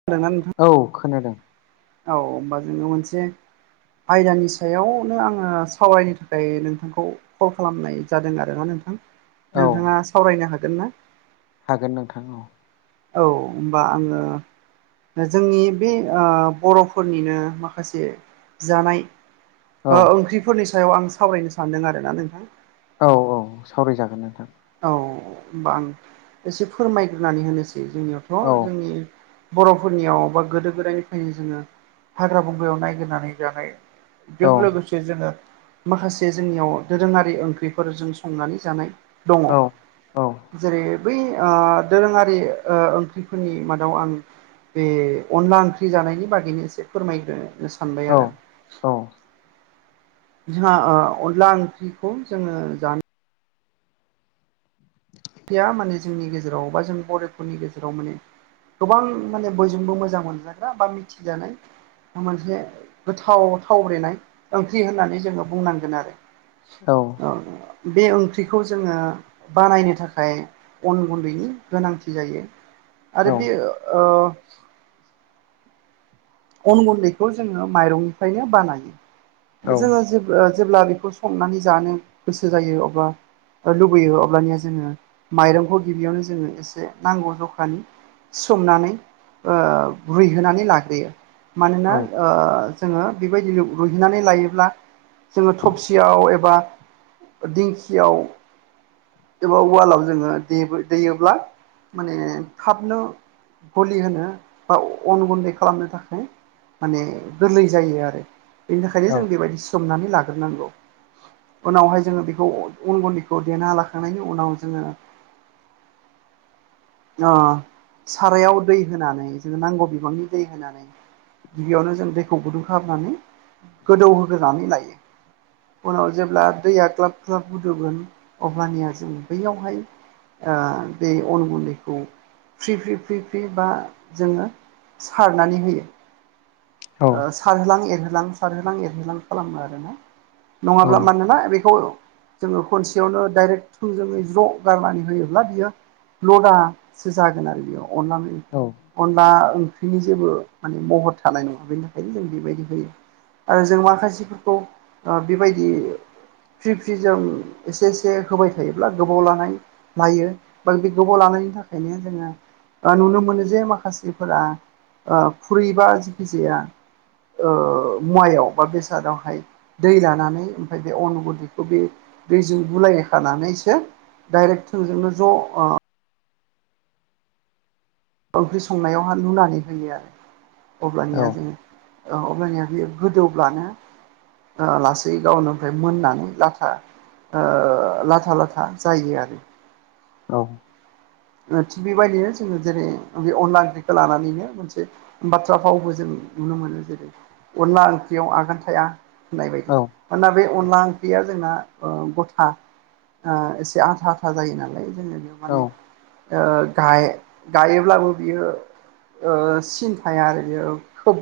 [unintelligible] औ खोनादों औ होमबा जोङो मोनसे आयदानि सायावनो आङो सावरायनो थाखाय नोंथांखौ कल खालामनाय जादों आरोना नोंथां औ नोंथाङा सावरायनो हागोन ना हागोन नोंथां औ औ होनबा आङो जोंनि बे ओ बर'फोरनिनो माखासे जानाय औ ओ ओंख्रिफोरनि सायाव आं सावरायनो सानदों आर ना नोंथां औ औ सावरायजागोन नोंथां औ होमबा आं एसे फोरमायग्रोनानै होनोसै औ जोंनियावथ' जोंनि बर'फोरनियाव बा गोदो गोदायनिफ्रायनो जोङो हाग्रा बंग्रायाव नायगिरनानै जानाय जों औ लोगोसे जोङो माखासे जोंनियाव दोरोङारि ओंख्रिफोरजों संनानै जानाय दङ' औ औ जेरै बै ओ दोरोङारि ओ ओंख्रिफोरनि मादाव आं बे अनला ओंख्रि जानायनि बागैनो एसे फोरमायगोनो सानबाय औ आरो आं औ जोंहा ओ अनला ओंख्रिखौ जोङो जानो या माने जोंनि गेजेराव बा जों बर'फोरनि गेजेराव माने गोबां माने बयजोंबो मोजां मोनजाग्रा बा मिथिजानाय मोनसे गोथाव थावब्रेनाय ओंख्रि होननानै जोङो बुंनांगोन आरो औ। ओ बे ओंख्रिखौ जोङो बानायनो थाख खाय अन गुन्दैनि गोनांथि जायो औ आरो बे ओ अन गुन्दैखौ जोङो माइरंनिफ्रायनो बानायो जोङो जे ओ जेब्ला बेखौ संनानै जानो गोसो जायो अब्ला ओ लुबैयो अब्लानिया जोङो माइरंखौ गिबियावनो जोङो एसे नांगौ जखानि सोमनानै ओ रुइहोनानै लाग्रोयो मानोना ओ जोङो बेबायदिनो रुइहोनानै लायोब्ला जोङो थबसियाव एबा दिंखियाव खोबाव उवालाव जोङो देबो दैयोब्ला माने थाबनो गलि होनो बा अन गुन्दै खालामनो थाख ओ माने गोरलै जायो आरो बेनि थाखायनो जों बेबायदि सोमनानै लाग्रोनांगौ। उनावहाय जोङो बेखौ उन गन्दैखौ देना लाखांनायनि उनाव जोङो ओ सारायाव दै होनानै जोंङो नांगौ बिबांनि दै होनानै गिबियावनो जों दैखौ गुदुं खालामनानै गोदौहोग्रोनानै लायो। उनाव जेब्ला दैया ग्लाब ग्लाब गुदुंगोन अब्लानिया जों बैयावहाय ओ बे अन गुन्दै खौ फ्रि फ्रि फ्रि फ्रि बा जोङो सारनानै होयो। ओ सारहोलां एरहोलां सारहोलां एरहोलां खालामो आरोना। नङाब्ला मानोना बेखौ जोङो खनसेयावनो डाइरेक्ट थोंजोङै ज्र' गारनानै होयोब्ला बियो लदासो जागोन आरो बेयाव अननानै औ। अनला ओंख्रिनि जेबो माने महर थानाय नङा। बेनि थाखायनो जों बेबायदि होयो आरो जों माखासेफोरखौ ओ बेबायदि फ्रि फ्रिजों एसे एसे होबाय थायोब्ला गोबाव लानाय मायो बा बे गोबाव लानायनि थाखायनो जोङो ओ नुनो मोनो जे माखासेफोरा ओ फुरैबा जिखि जाया ओ मुवायाव बा बेसादावहाय दै लानानै ओमफाय बे अन गुदैखौ बे दैजों गुलाय खानानैसो डाइरेक्ट थोंजोंनो ज' ओ ओंख्रि संनायावहा लुनानै होयो आरो अब्लानिया जोंङो ओ अब्लानिया बियो गोदौब्लानो ओ लासै गावनोफ्राय मोननानै लाथा ओ लाथा लाथा जायो आरो। औ। ओ थिग बेबायदिनो जोङो जेरै ओ बे अनला ओंख्रिखो लानानैनो मोनसे बाथ्रा फावबो जों नुनो मोनो जेरै अनला ओंख्रियाव आगान थाया। होननाय बायदि मानोना बे अनला ओंख्रिया जोंना ओ गथा। ओ एसे आथा आथा जायो नालाय जोङो बेयाव माने ओ गा गायोब्लाबो बियो ओ सिन थाया आरो बियो। खोब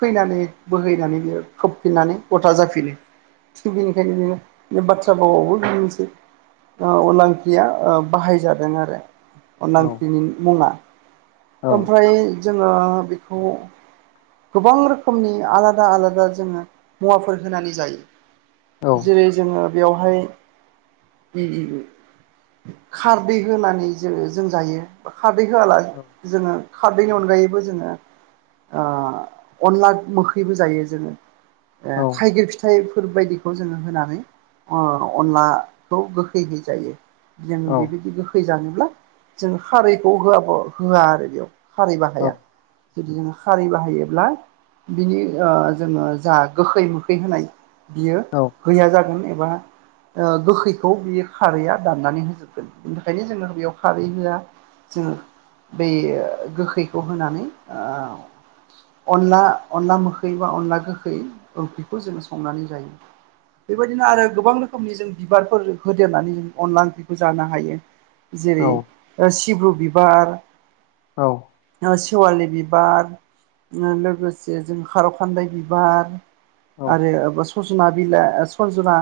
फैनानै बोहैनानै बियो खोबफिननानै गथा जाफिनो। थिग बेनिखायनो जोङो बे बाथ्रा बावाबो बेदिनोसै। ओ अनला ओंख्रिया ओ बाहायजादों आरो। अनला‌ ओंख्रिनि मुङा ओमफ्राय जोङो बिखौ गोबां रोखोमनि आलादा आलादा जोङो मुवाफोर होनानै जायो। जेरै जोङो बेयावहाय इ इ इ खारदै होनानै ज जों जायो बा खारदै होआला जोङो खारदैनि अनगायैबो जोङो अनला मोखैबो जायो जोङो थाइगिर फिथाइफोर बायदि जोङो होनानै अनलाखौ गोखैहै जायो जों बेबायदि गो फैजानोब्ला जों हारिखौ होआ होआ आरो बेयाव हारि बाहाया जुदि जोङो खारै बाहायोब्ला बिनि ओ जोङो जा गोखै मोखै होनाय बियो औ। गैया जागोन एबा ओ गोखैखौ बे खारैया दाननानै होजोबगोन बिनि थाखायनो जोङो बेयाव खारै होआ जोङो बे गोखैखौ होनानै ओ अनला अनला मोखै बा अनला गोखै ओंख्रिखौ जोङो संनानै जायो। बेबायदिनो आरो गोबां रोखोमनि जों बिबारफोर होदेरनानै जों अनला ओंख्रिखौ जानो हायो। जेरै ओ सिब्रु बिबार औ सेवालि बिबार लोगोसे जों खार' खान्दाय बिबार आरो सजना बिलाइ सजना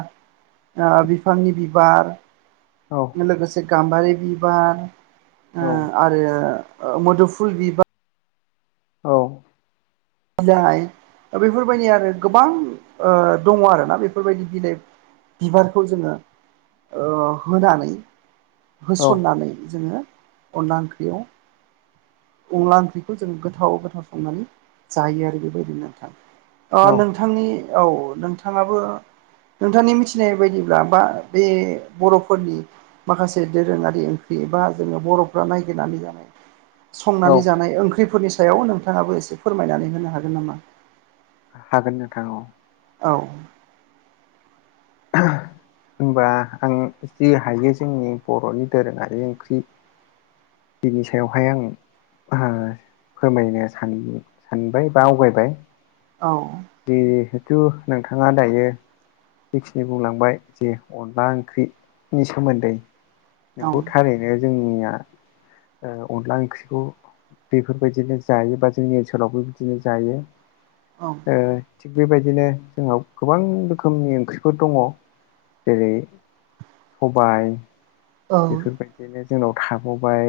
बिफांनि बिबार औ लोगोसे गाम्बारि बिबार आरो मोदुफुल बिबार औ जाय बेफोरबायदि आरो गोबां दङ आरोना बेफोरबायदि बिलाइ बिबारखौ जोङो ओ होनानै होसननानै जोङो अनला ओंख्रियाव अनला ओंख्रिखौ जों गोथाव गोथाव संनानै जायो आरो बेबायदिनो नोंथां नोंथांनि औ नोंथाङाबो नोंथांनि मिथिनाय बायदिब्ला बा बे बर'फोरनि माखासे दोरोङारि ओंख्रि एबा जोङो बर'फ्रा ननायागिरनानै जानाय संनानै जानाय ओंख्रिफोरनि सायाव नोंथाङाबो एसे फोरमायनानै होनो हागोन नामा? हागोन नोंथां औ औ [inaudible] होमबा आं जि हायो जोंनि बर'नि दोरोङारि ओंख्रि बिनि सायावहाय आङो फोरमायनोन सानबाय बा आवगायबाय औ जिहेथु नोंथाङा दायो जिखिनि बुंलांबाय जे अनला ओंख्रिनि सोमोन्दै औ नोंगौ थारै बे जोंनिया अनला ओंख्रिखौ बेफोरबायदिनो जायो बा जोंनि ओनसोलावबो बिदिनो जायो। औ थिग बेबायदिनो जोंनाव गोबां रोखोमनि ओंख्रि फोर दङ जेरै सबाय औ बेफोरबायदिनो जोंनाव थाबावबाय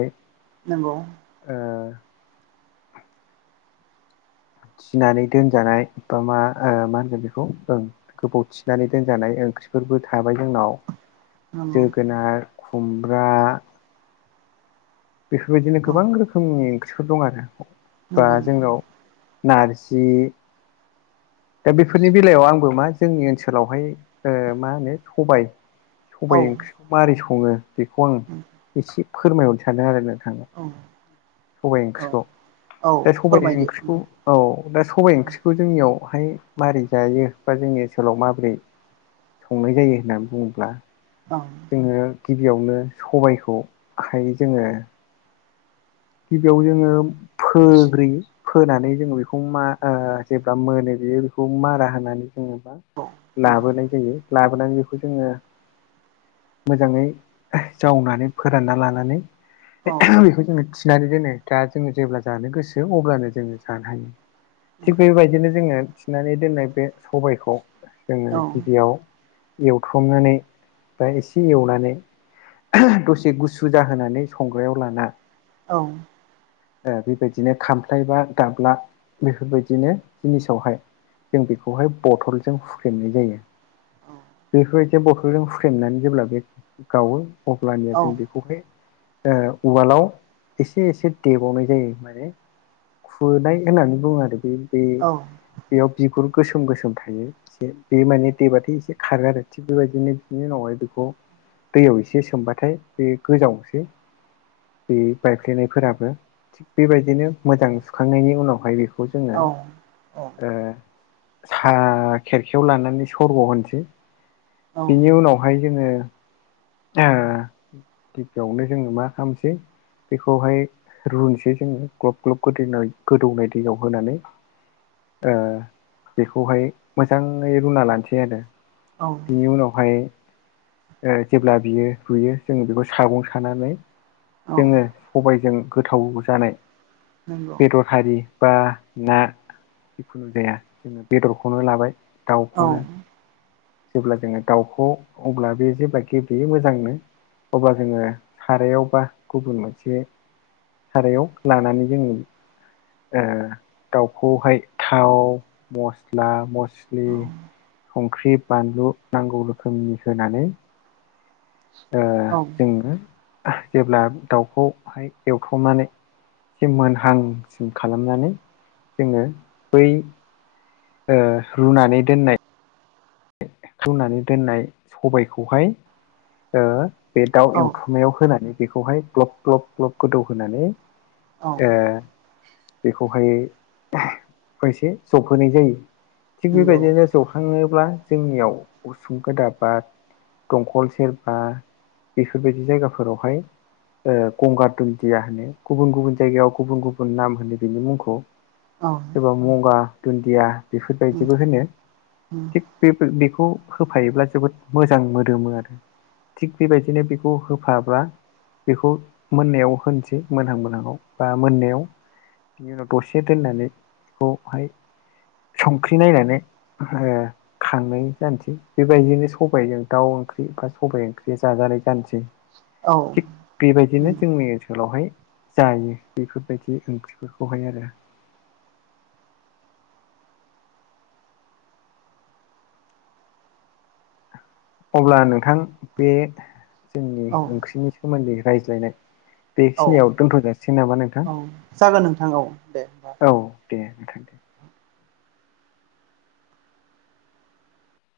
नंगौ ओ फिनानै दोनजानाय बा मा मा होनगोन बेखौ गोबाव थिनानै दोनजानाय ओंख्रिफोरबो थाबाय जोंनाव नंगौ जोगोनार खुमब्रा बेफोरबायदिनो औ गोबां रोखोमनि ओंख्रिफोर दं आरो बा नंगौ नंगौ जोंनाव नारजि दा बेफोरनि बेलायाव आंबो मा जोंनि ओनसोलावहाय मा होनो सबाय औ सबाइ ओंख्रिखौ माबोरै सङो बेखौ आं एसे फोरमायहरनो सानदों आरो नोंथांनो औ सबायाइ औ ओंख्रिखौ औ दा सबाय फोरमायदो ओंख्रिखौ औ दा सबाइ ओंख्रिखौ जोंनियावहाय माबोरै जायो बा जोंनि ओनसोलाव माबोरै संनाय जायो होननानै बुङोब्ला औ जोङो गिबियावनो सबायखौ आखाइ जोङो गिबियाव जोङो फोग्रि फोनानै जोङो बेखौ मा जेब्ला मोनो बेयो बेखौ मारा होनानै जोेबा नोंथां लाबोनाय जायो लाबोनानै बेखौ जोङो मोजाङै जावनानै फोरानना लानानै औ बेखौ जोङो थि फिनानै दोनो दा जोङो जेब्ला जानो गोसो अब्लानो जोङो जानो हायो थिग बेबायदिनो जोङो थिनानै दोननाय बे सबायखौ जोङो औ गिबियाव एवथ'नानै बा एसे एवनानै दसे गुसु जाहोनानै संग्रायाव लाना औ बेबायदिनो खामफ्लाय बा गाब्ला बेफोरबायदिनो जिनिसावहाय जों बेखौहाय बथलजों फुख्लेमनाय जायो। बेफोरबायदि बथलजों हुखेमनानै जेब्ला बे गावो अब्लानिया जों बेखौहाय उवालाव एसे एसे देबावनाय जायो माने खुनाय होननानै बुङो आरो बे बे बेयाव बिगुर गोसोम गोसोम थायो। ए बे माने दैबाथाय एसे खारो आरो थिग बेबायदिनो बिनि उनावहाय बेखौ दैयाव एसे सोमबाथाय बे गोजावसै बे बायफ्लेनायफोराबो थिग बेबायदिनो मोजां सुखांनायनि उनावहाय बेखौ जोङो औ सा खेरखायाव लानानै सरग' होनोसै बिनि उनावहाय जोङो ए गिबियावनो जोङो मा खालामसै बेखौहाय रुनोसै जोङो ग्लब ग्लब गोदौ गोदौनाय दैयाव होनानै बेखौहाय मोजाङै रुना लानोसै आरो औ बिनि उनावहाय जेब्ला बियो रुयो जोङो बेखौ सागं सानानै औ जोङो सबायजों गोथाव जानाय नंगौ बेदर बेफारि बा ना जिखुनु जाया जोङो बेदरखौनो लाबाय औ दाउखौनो जेब्ला जोङो दाउखौ अब्ला बे जेब्ला गेब्लेयो मोजांनो अब्ला जोङो सारायावबा गुबुन मोनसे सारायाव लानानै जोङो दाउखौहाय थाव मस्ला मस्लि औ संख्रि बानलु नांगौ रोखोमनि होनानै औ जोङो जेब्ला दाउखौहाय एवथ'नानै ए मोनहांसिम खालामनानै जोङो बै रुनानै दोननाय रुनानै दोननाय सबायखौहाय बे दाउ औ एवथु होनानै बेखौहाय ग्लब ग्लब ग्लब गोदौ होनानै औ बेखौहाय खसे जबहोनाय जायो थिग नंगौ बेबायदिनो जौखाङोब्ला जोंनियाव उसुं गोदान बा दंखल सेरबा बेफोरबायदि जायगाफोरावहाय ओ गंगार दुन्दिया होनो गुबुन गुबुन जायगायाव गुबुन गुबुन नाम होनो बिनि मुंखौ औ सोरबा मुगा दुन्दिया उम बेफोरबायदिबो होनो उम थिग बे बेखौ होफायोब्ला जोबोद मोजां मोदोमो आरो थिग बेबायदिनो बेखौ होफाब्ला बेखौ मोननायाव होनोसै मोनहां मोनहांआव बा मोननायाव बिनि उनाव दसे दोननानै बेखौहाय संख्रि नायनानै ओ खांनाय जानोसै बेबायदिनो सबायजों दाउ ओंख्रि बा सबाय ओंख्रि जाजानाय जानोसै औ थिग बेबायदिनो नंगौ जोंनि ओनसोलावहाय जायो बेफोरबायदि ओंख्रिफोरखौहाय आरो अब्ला नोंथां बे जोंनि औ ओंख्रिनि सोमोन्दै रायज्लायनाय औ बेखिनियाव दोनथ जासिगोन नामा नोंथां औ जागोन नोंथां औ दे होमबा औ दे नोंथां दे